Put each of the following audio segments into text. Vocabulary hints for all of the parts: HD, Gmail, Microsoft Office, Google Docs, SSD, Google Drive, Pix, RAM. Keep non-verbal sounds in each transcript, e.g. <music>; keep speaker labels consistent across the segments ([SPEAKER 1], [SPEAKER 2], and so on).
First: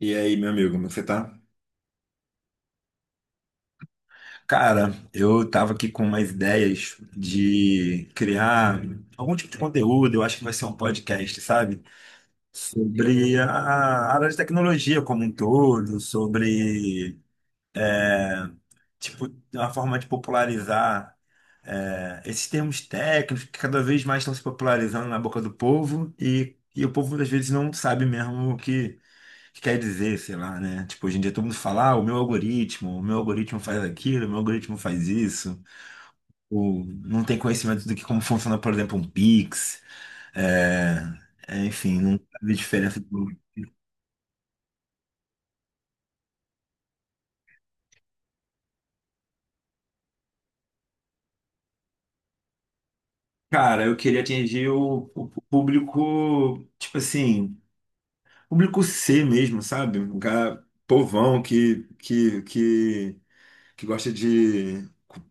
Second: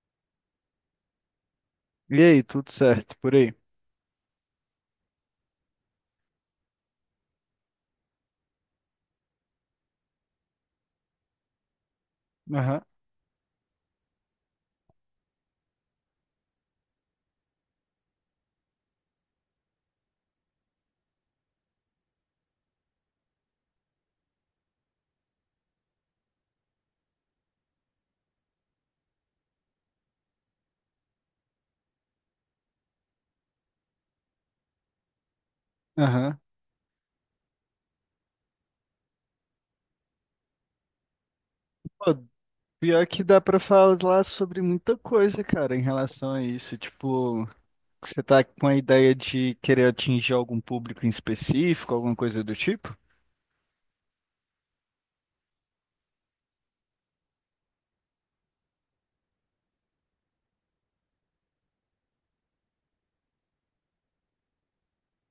[SPEAKER 1] E aí, meu amigo, como você tá?
[SPEAKER 2] E aí, tudo certo por aí?
[SPEAKER 1] Cara, eu tava aqui com umas ideias de criar algum tipo de conteúdo, eu acho que vai ser um podcast, sabe?
[SPEAKER 2] Aham,
[SPEAKER 1] Sobre a área de tecnologia como um todo, sobre, tipo, uma forma de popularizar esses termos técnicos que cada vez mais estão se popularizando na boca do povo e o povo, às vezes, não sabe mesmo o que quer dizer, sei lá, né? Tipo, hoje em dia todo mundo fala, ah, o meu algoritmo faz aquilo, o meu algoritmo faz isso.
[SPEAKER 2] aham.
[SPEAKER 1] O, não tem conhecimento do que como funciona, por exemplo, um Pix. É, enfim,
[SPEAKER 2] Pô,
[SPEAKER 1] não sabe a diferença.
[SPEAKER 2] pior que dá pra falar sobre muita coisa, cara, em relação a isso. Tipo, você tá com a ideia de querer atingir algum público em específico, alguma coisa do tipo?
[SPEAKER 1] Cara, eu queria atingir o público, tipo assim, público C mesmo, sabe? Um cara povão que gosta de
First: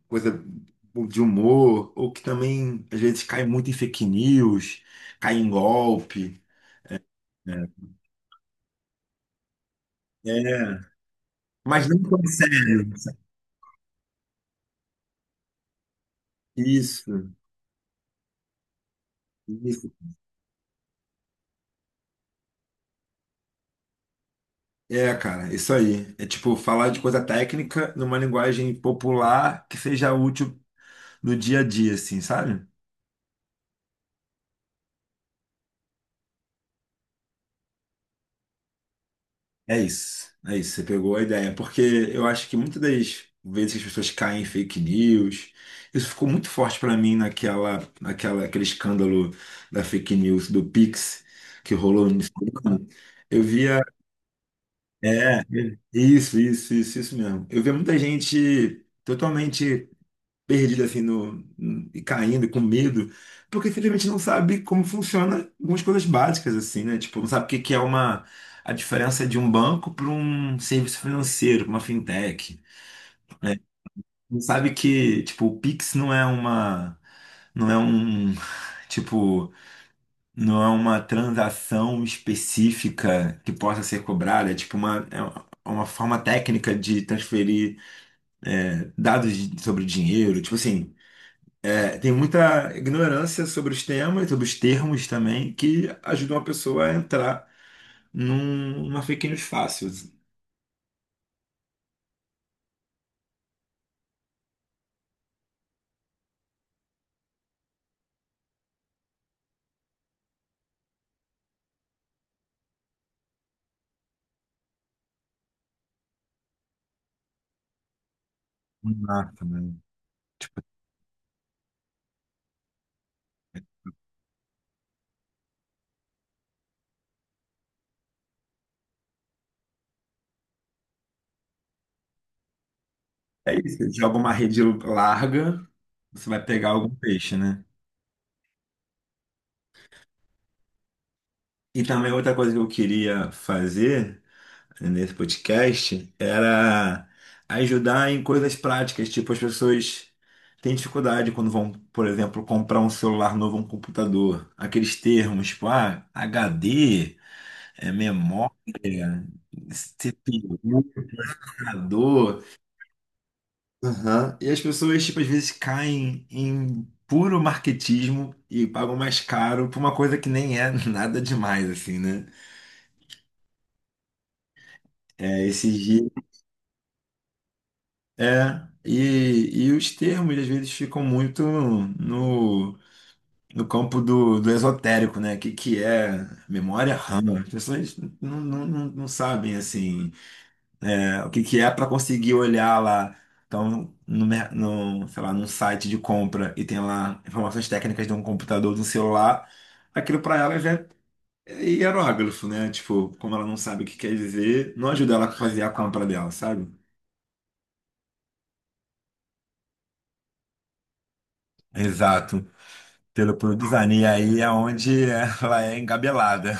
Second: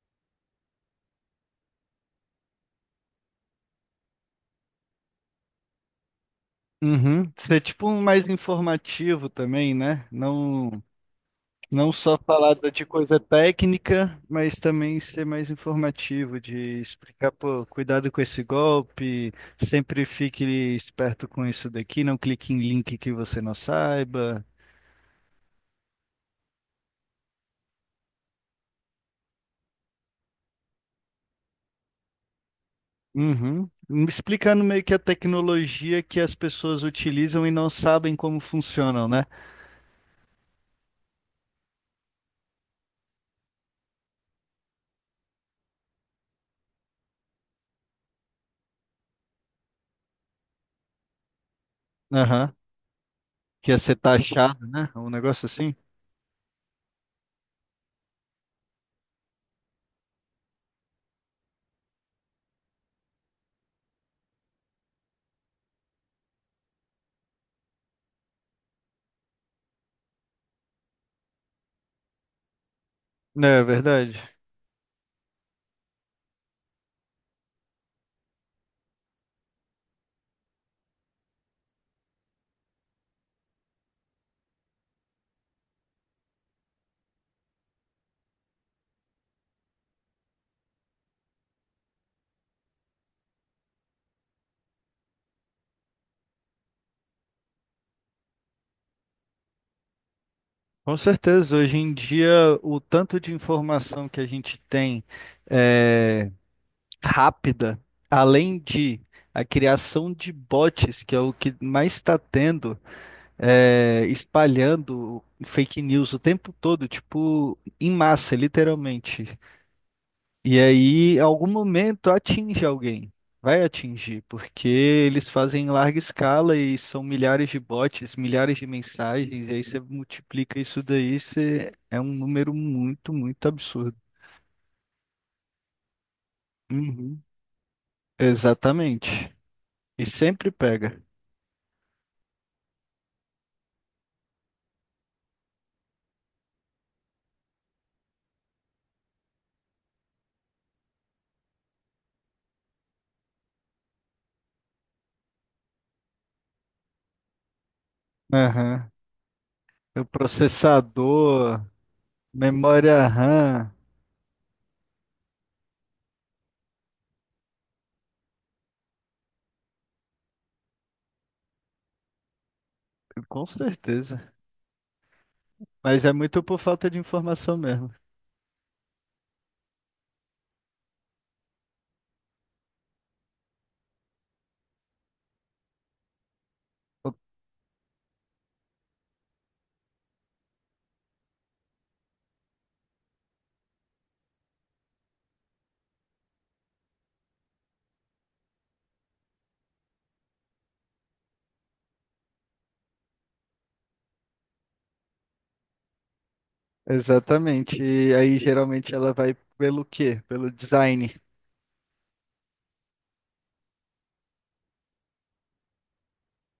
[SPEAKER 1] coisa de humor, ou que também às vezes cai muito em fake news, cai em golpe.
[SPEAKER 2] Uhum. Ser
[SPEAKER 1] Né?
[SPEAKER 2] tipo um mais informativo também, né?
[SPEAKER 1] É,
[SPEAKER 2] Não.
[SPEAKER 1] mas
[SPEAKER 2] Não
[SPEAKER 1] não
[SPEAKER 2] só
[SPEAKER 1] tão
[SPEAKER 2] falar de
[SPEAKER 1] sério.
[SPEAKER 2] coisa técnica, mas também ser mais informativo, de
[SPEAKER 1] Isso,
[SPEAKER 2] explicar, pô, cuidado com esse golpe,
[SPEAKER 1] isso.
[SPEAKER 2] sempre fique esperto com isso daqui, não clique em link que você não saiba.
[SPEAKER 1] É, cara, isso aí. É tipo falar de coisa técnica numa linguagem popular que seja útil no dia a dia, assim, sabe?
[SPEAKER 2] Uhum. Explicando meio que a tecnologia que as pessoas utilizam e não sabem como funcionam, né?
[SPEAKER 1] É isso, você pegou a ideia, porque eu acho que muitas das vezes que as pessoas caem em fake news, isso ficou muito forte pra mim aquele escândalo da fake news do Pix que rolou no
[SPEAKER 2] Aham.
[SPEAKER 1] Instagram. Eu
[SPEAKER 2] Que ia
[SPEAKER 1] via,
[SPEAKER 2] ser taxado, né? Um
[SPEAKER 1] é,
[SPEAKER 2] negócio assim.
[SPEAKER 1] isso mesmo. Eu via muita gente totalmente perdido assim no, e caindo com medo, porque simplesmente não sabe como funciona algumas coisas básicas assim, né? Tipo, não sabe o que que é uma a diferença de um banco para um serviço financeiro, pra uma fintech.
[SPEAKER 2] É verdade.
[SPEAKER 1] Não sabe que, tipo, o Pix não é uma não é um, <laughs> tipo, não é uma transação específica que possa ser cobrada, é tipo uma forma técnica de transferir dados sobre dinheiro, tipo assim. Tem muita ignorância sobre os temas, sobre os termos também, que ajudam a pessoa a entrar numa fake news fácil.
[SPEAKER 2] Com certeza, hoje em dia, o tanto de informação que a gente tem rápida, além de a criação de bots, que é o que mais está tendo, espalhando fake news o tempo todo, tipo, em massa, literalmente.
[SPEAKER 1] Exato, né?
[SPEAKER 2] E aí, em algum momento, atinge alguém. Vai atingir, porque eles fazem em larga escala e são milhares de bots, milhares de mensagens, e aí você multiplica isso daí, você é um número muito, muito
[SPEAKER 1] Você
[SPEAKER 2] absurdo.
[SPEAKER 1] joga uma rede larga, você vai pegar algum
[SPEAKER 2] Uhum.
[SPEAKER 1] peixe, né?
[SPEAKER 2] Exatamente. E sempre pega.
[SPEAKER 1] E também outra coisa que eu queria fazer, né, nesse podcast era ajudar em coisas práticas, tipo as pessoas têm dificuldade quando vão, por exemplo, comprar um celular novo, um computador. Aqueles termos, tipo, ah, HD, é memória.
[SPEAKER 2] Aham. O
[SPEAKER 1] Ser
[SPEAKER 2] processador,
[SPEAKER 1] provocador.
[SPEAKER 2] memória RAM,
[SPEAKER 1] Aham. E as pessoas, tipo, às vezes caem em puro marketismo e pagam mais caro por uma coisa que nem é <laughs> nada demais, assim, né?
[SPEAKER 2] com certeza.
[SPEAKER 1] É, esses
[SPEAKER 2] Mas
[SPEAKER 1] dias.
[SPEAKER 2] é muito por falta de informação mesmo.
[SPEAKER 1] É. E os termos, às vezes, ficam muito no, no campo do esotérico, né? O que é memória RAM? As pessoas não sabem, assim. É, o que que é para conseguir olhar lá. Então, no, no, sei lá, num site de compra e tem lá informações técnicas de um computador, de um celular, aquilo para ela já é hieróglifo, né? Tipo, como ela não sabe o que quer dizer, não ajuda ela a fazer a compra dela, sabe?
[SPEAKER 2] Exatamente. E aí geralmente ela vai pelo quê? Pelo design.
[SPEAKER 1] Exato. Pelo design. E aí é onde <laughs> ela é engabelada.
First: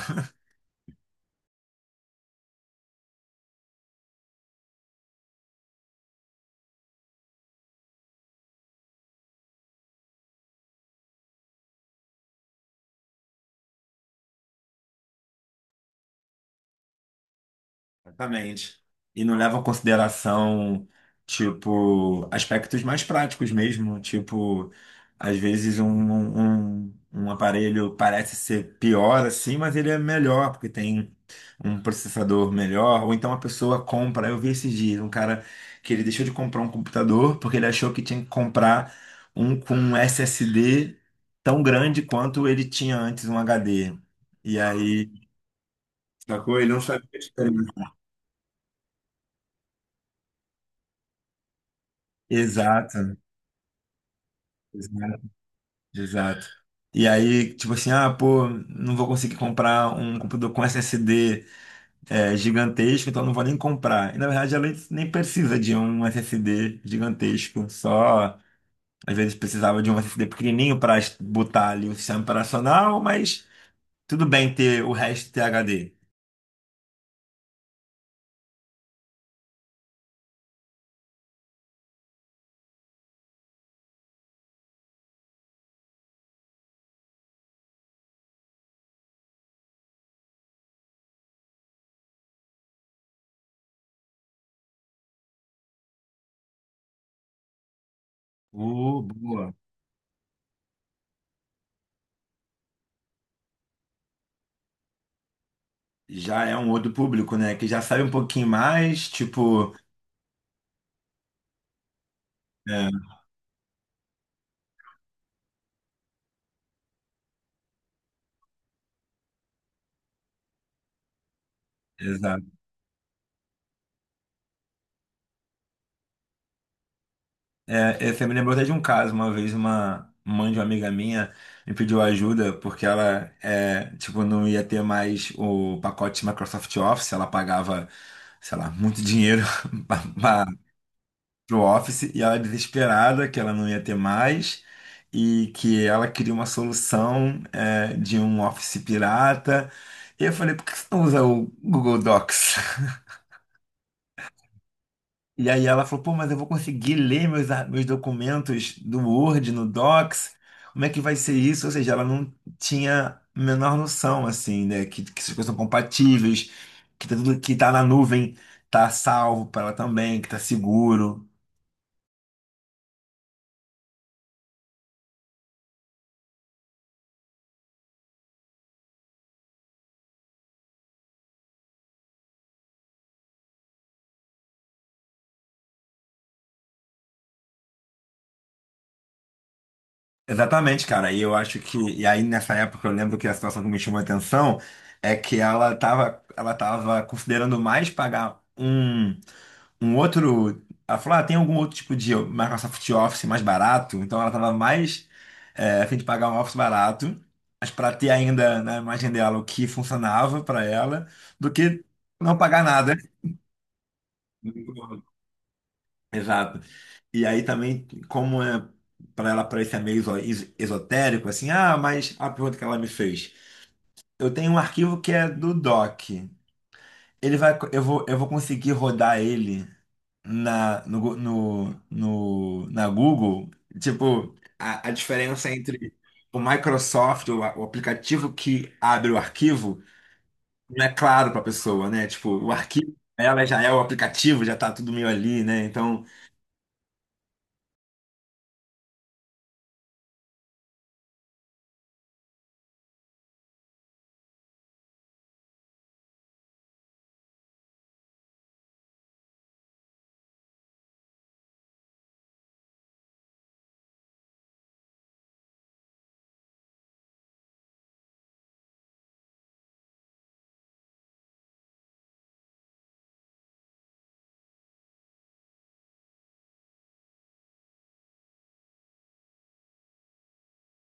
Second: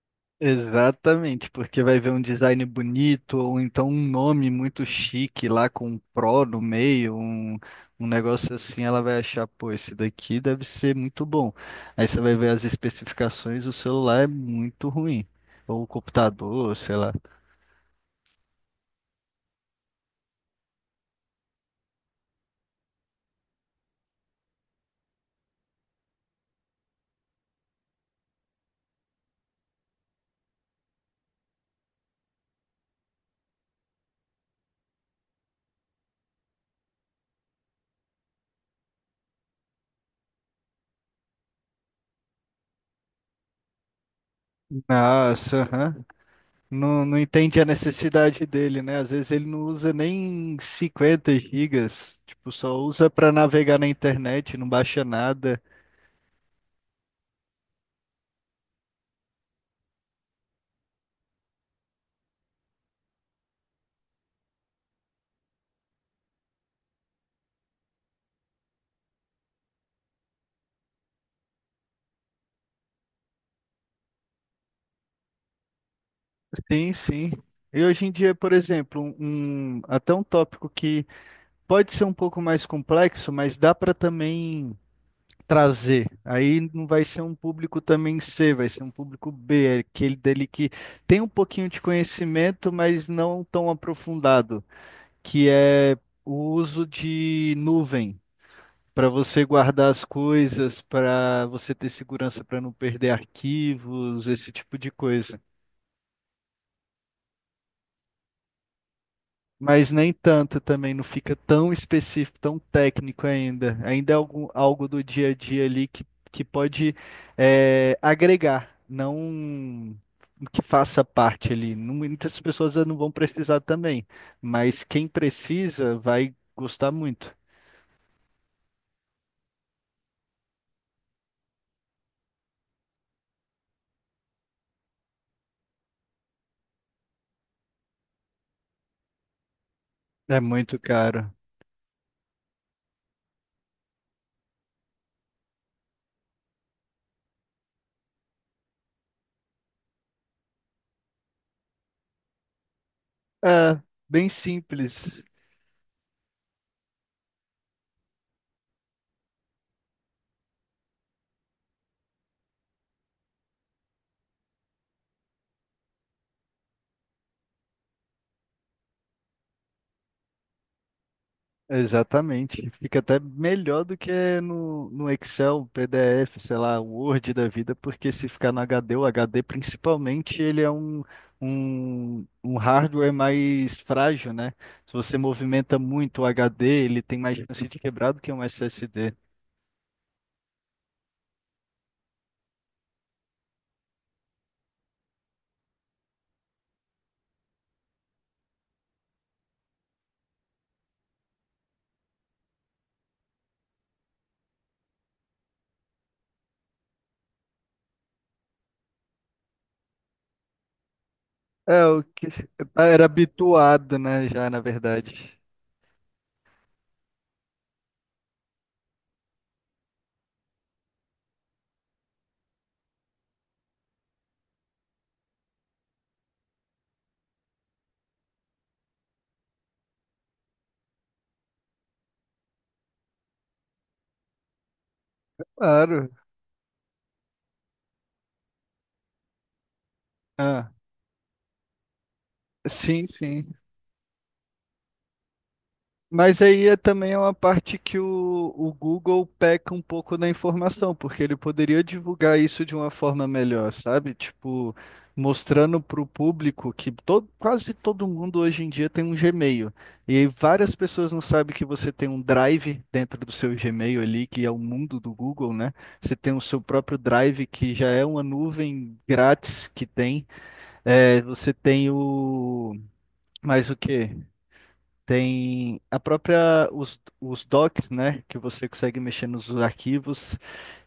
[SPEAKER 2] Exatamente, porque vai ver um design bonito ou então um nome muito chique lá com um pro no meio, um negócio assim, ela vai achar, pô, esse daqui deve ser muito bom. Aí você vai ver as especificações, o celular é muito ruim, ou o computador, sei lá.
[SPEAKER 1] Exatamente. E não leva em consideração, tipo, aspectos mais práticos mesmo. Tipo, às vezes um aparelho parece ser pior assim, mas ele é melhor, porque tem um processador melhor. Ou então a pessoa compra. Eu vi esses dias um cara que ele deixou de comprar um computador porque ele achou que tinha que comprar um com um SSD tão grande quanto ele tinha antes um HD. E aí,
[SPEAKER 2] Nossa, aham.
[SPEAKER 1] sacou? Ele não
[SPEAKER 2] Não,
[SPEAKER 1] sabia a
[SPEAKER 2] não entende a
[SPEAKER 1] diferença.
[SPEAKER 2] necessidade dele, né? Às vezes ele não usa nem 50 gigas, tipo, só usa
[SPEAKER 1] Exato.
[SPEAKER 2] para navegar na internet, não baixa
[SPEAKER 1] Exato.
[SPEAKER 2] nada.
[SPEAKER 1] Exato. E aí, tipo assim, ah, pô, não vou conseguir comprar um computador com SSD gigantesco, então não vou nem comprar. E na verdade ela nem precisa de um SSD gigantesco, só às vezes precisava de um SSD pequenininho para botar ali o sistema operacional, mas tudo bem ter o resto ter HD.
[SPEAKER 2] Sim, sim. E hoje em dia, por exemplo, até um tópico que pode ser um pouco mais complexo, mas dá para também trazer. Aí não vai ser um público também C, vai ser um público B, é aquele dele que tem um pouquinho de conhecimento, mas não tão aprofundado. Que é o uso de nuvem para você
[SPEAKER 1] Boa.
[SPEAKER 2] guardar as coisas, para você ter segurança para não perder arquivos, esse tipo de coisa.
[SPEAKER 1] Já é um outro público, né? Que já sabe um pouquinho mais, tipo.
[SPEAKER 2] Mas nem tanto também, não fica tão específico, tão
[SPEAKER 1] É.
[SPEAKER 2] técnico ainda. Ainda é algo do dia a dia ali que pode agregar, não que faça parte ali. Muitas pessoas não vão precisar também, mas quem precisa vai gostar muito.
[SPEAKER 1] É, você me lembrou até de um caso, uma vez uma mãe de uma amiga minha me pediu ajuda porque ela é, tipo, não ia ter mais o pacote Microsoft Office, ela pagava, sei lá, muito dinheiro <laughs>
[SPEAKER 2] É
[SPEAKER 1] para
[SPEAKER 2] muito caro.
[SPEAKER 1] o Office e ela desesperada que ela não ia ter mais e que ela queria uma solução de um Office pirata. E eu falei, por que você não usa o Google Docs?
[SPEAKER 2] É, bem simples.
[SPEAKER 1] E aí ela falou, pô, mas eu vou conseguir ler meus, meus documentos do Word, no Docs, como é que vai ser isso? Ou seja, ela não tinha a menor noção, assim, né, que essas coisas são compatíveis, que tá tudo que tá na nuvem tá salvo para ela também, que tá seguro.
[SPEAKER 2] Exatamente. Fica até melhor do que no Excel, PDF, sei lá, Word da vida, porque se ficar no HD, o HD principalmente, ele é um hardware mais frágil, né? Se você movimenta muito o HD, ele tem mais chance de quebrar do que um SSD.
[SPEAKER 1] Exatamente, cara, e eu acho que, e aí nessa época eu lembro que a situação que me chamou a atenção é que ela tava considerando mais pagar um outro. Ela falou: ah, tem algum outro tipo de Microsoft Office mais barato? Então ela estava mais a fim de pagar um Office barato, mas para ter ainda na imagem dela o que funcionava para ela, do que
[SPEAKER 2] É, o que
[SPEAKER 1] não pagar nada.
[SPEAKER 2] era habituado, né, já, na verdade.
[SPEAKER 1] Exato. E aí também, como é para ela parecer meio esotérico, assim, ah, mas a pergunta que ela me fez. Eu tenho um arquivo que é do Doc. Ele vai, eu vou conseguir rodar ele na, na Google, tipo, a diferença entre
[SPEAKER 2] Claro.
[SPEAKER 1] o Microsoft, o aplicativo que abre o arquivo,
[SPEAKER 2] Ah,
[SPEAKER 1] não é claro para a pessoa, né? Tipo, o arquivo,
[SPEAKER 2] sim,
[SPEAKER 1] ela
[SPEAKER 2] sim.
[SPEAKER 1] já é o aplicativo, já tá tudo meio ali, né? Então,
[SPEAKER 2] Mas aí é também uma parte que o Google peca um pouco na informação, porque ele poderia divulgar isso de uma forma melhor, sabe? Tipo, mostrando para o público que todo, quase todo mundo hoje em dia tem um Gmail. E aí várias pessoas não sabem que você tem um Drive dentro do seu Gmail ali, que é o mundo do Google, né? Você tem o seu próprio Drive, que já é uma nuvem grátis que tem. É, você tem o. Mais o quê? Tem a própria, os docs, né, que você consegue mexer nos arquivos,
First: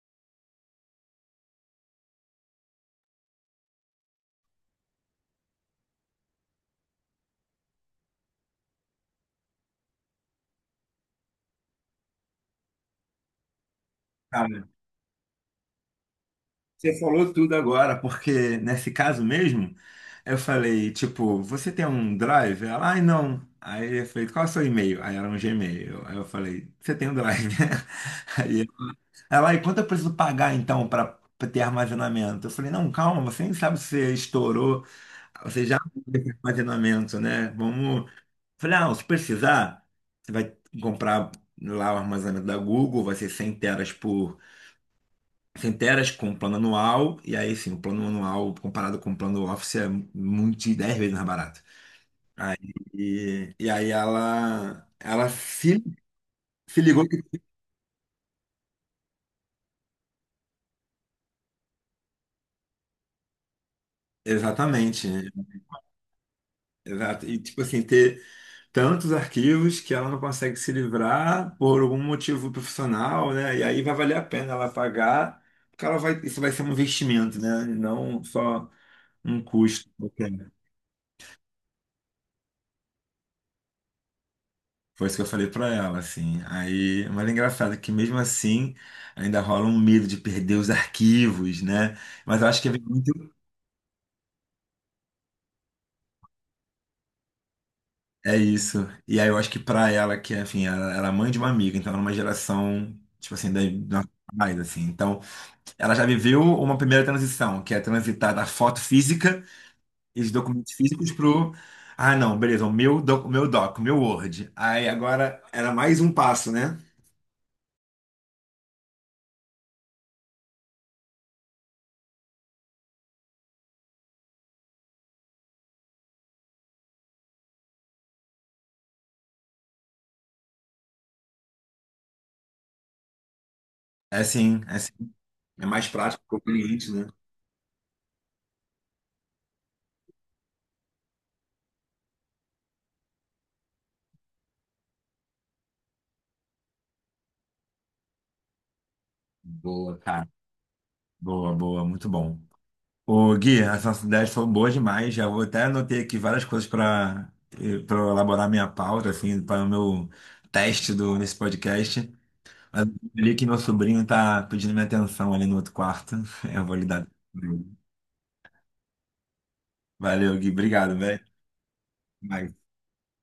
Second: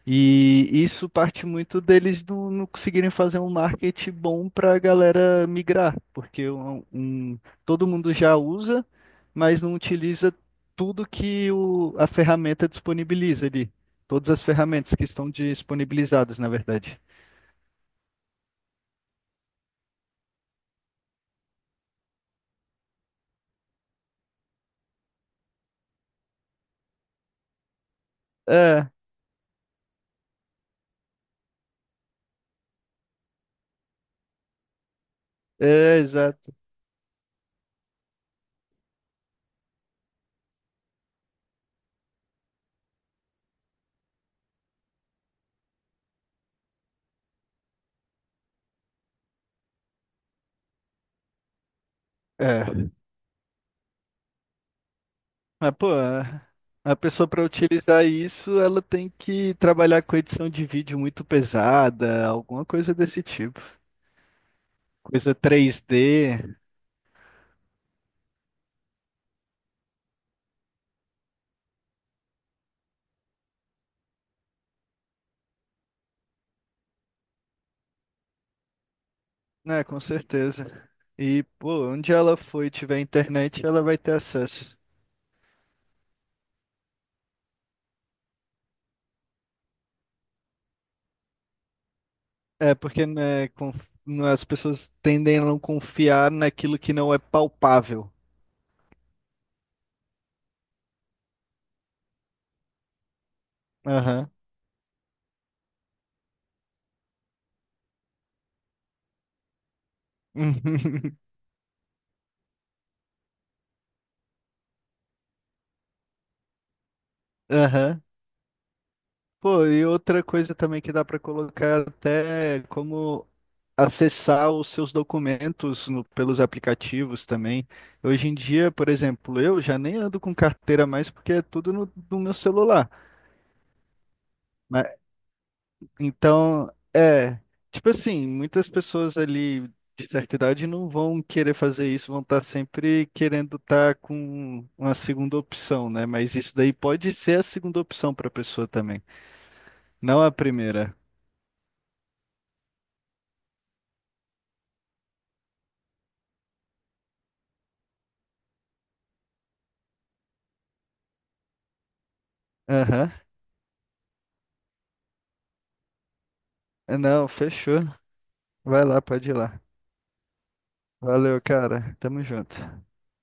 [SPEAKER 2] e isso parte muito deles não conseguirem fazer um marketing bom para a galera migrar, porque todo mundo já usa, mas não utiliza tudo que a ferramenta disponibiliza ali, todas as
[SPEAKER 1] cara,
[SPEAKER 2] ferramentas que estão disponibilizadas, na
[SPEAKER 1] você
[SPEAKER 2] verdade.
[SPEAKER 1] falou tudo agora, porque nesse caso mesmo, eu falei, tipo, você tem um Drive? Ela, ai, não. Aí eu falei, qual é o seu e-mail? Aí era um Gmail. Aí eu falei, você tem um Drive, né?
[SPEAKER 2] É,
[SPEAKER 1] <laughs> Ela, e quanto eu preciso pagar então para ter armazenamento? Eu falei, não, calma, você nem sabe se você estourou, você já
[SPEAKER 2] é,
[SPEAKER 1] tem
[SPEAKER 2] exato.
[SPEAKER 1] armazenamento, né? Vamos. Eu falei, ah, se precisar, você vai comprar lá o armazenamento da Google, vai ser 100 teras por 100 teras com plano anual, e aí sim, o plano anual comparado com o plano Office é muito de 10 vezes mais barato. Aí,
[SPEAKER 2] É.
[SPEAKER 1] e aí ela
[SPEAKER 2] Mas,
[SPEAKER 1] se,
[SPEAKER 2] pô, a
[SPEAKER 1] se
[SPEAKER 2] a
[SPEAKER 1] ligou que.
[SPEAKER 2] pessoa para utilizar isso, ela tem que trabalhar com edição de vídeo muito pesada, alguma coisa desse tipo.
[SPEAKER 1] Exatamente.
[SPEAKER 2] Coisa 3D,
[SPEAKER 1] Exato. E tipo assim, ter tantos arquivos que ela não consegue se livrar por algum motivo profissional, né? E aí vai valer a pena ela pagar, porque ela vai, isso vai ser um investimento, né? E não só um
[SPEAKER 2] né,
[SPEAKER 1] custo
[SPEAKER 2] com
[SPEAKER 1] qualquer.
[SPEAKER 2] certeza. E, pô, onde ela for e tiver internet, ela vai ter acesso.
[SPEAKER 1] Foi isso que eu falei para ela, assim. Aí, mas é engraçado que mesmo assim ainda rola um medo de perder os arquivos, né? Mas eu acho que é
[SPEAKER 2] É, porque,
[SPEAKER 1] muito
[SPEAKER 2] né, né, as pessoas tendem a não confiar naquilo que não é palpável.
[SPEAKER 1] é isso. E aí eu acho que pra ela, que enfim, ela é mãe de uma amiga, então ela é uma geração, tipo assim, da, da
[SPEAKER 2] Aham.
[SPEAKER 1] mais, assim. Então ela já viveu uma primeira transição, que é transitar da foto física e dos documentos
[SPEAKER 2] <laughs>
[SPEAKER 1] físicos pro. Ah, não, beleza, o meu Word. Aí agora era mais um passo, né?
[SPEAKER 2] Aham. Pô, e outra coisa também que dá para colocar até como acessar os seus documentos pelos aplicativos também. Hoje em dia, por exemplo, eu já nem ando com carteira mais porque é tudo no meu celular.
[SPEAKER 1] É assim, é
[SPEAKER 2] Mas,
[SPEAKER 1] assim, é mais prático,
[SPEAKER 2] então,
[SPEAKER 1] conveniente, né?
[SPEAKER 2] é, tipo assim, muitas pessoas ali de certa idade não vão querer fazer isso, vão estar sempre querendo estar com uma segunda opção, né? Mas isso daí pode ser a segunda opção para a pessoa também,
[SPEAKER 1] Boa,
[SPEAKER 2] não
[SPEAKER 1] cara.
[SPEAKER 2] a primeira.
[SPEAKER 1] Boa, boa, muito bom. Ô, Gui, as nossas ideias foram boas demais. Já vou até anotei aqui várias coisas para para elaborar minha pauta, assim, para o meu teste do, nesse podcast. Mas eu
[SPEAKER 2] Aham.
[SPEAKER 1] li que meu sobrinho tá pedindo minha atenção ali no outro quarto. <laughs> Eu vou lhe dar.
[SPEAKER 2] Não, fechou. Vai lá, pode ir lá.
[SPEAKER 1] Valeu, Gui. Obrigado, velho.
[SPEAKER 2] Valeu, cara. Tamo
[SPEAKER 1] Até mais.
[SPEAKER 2] junto.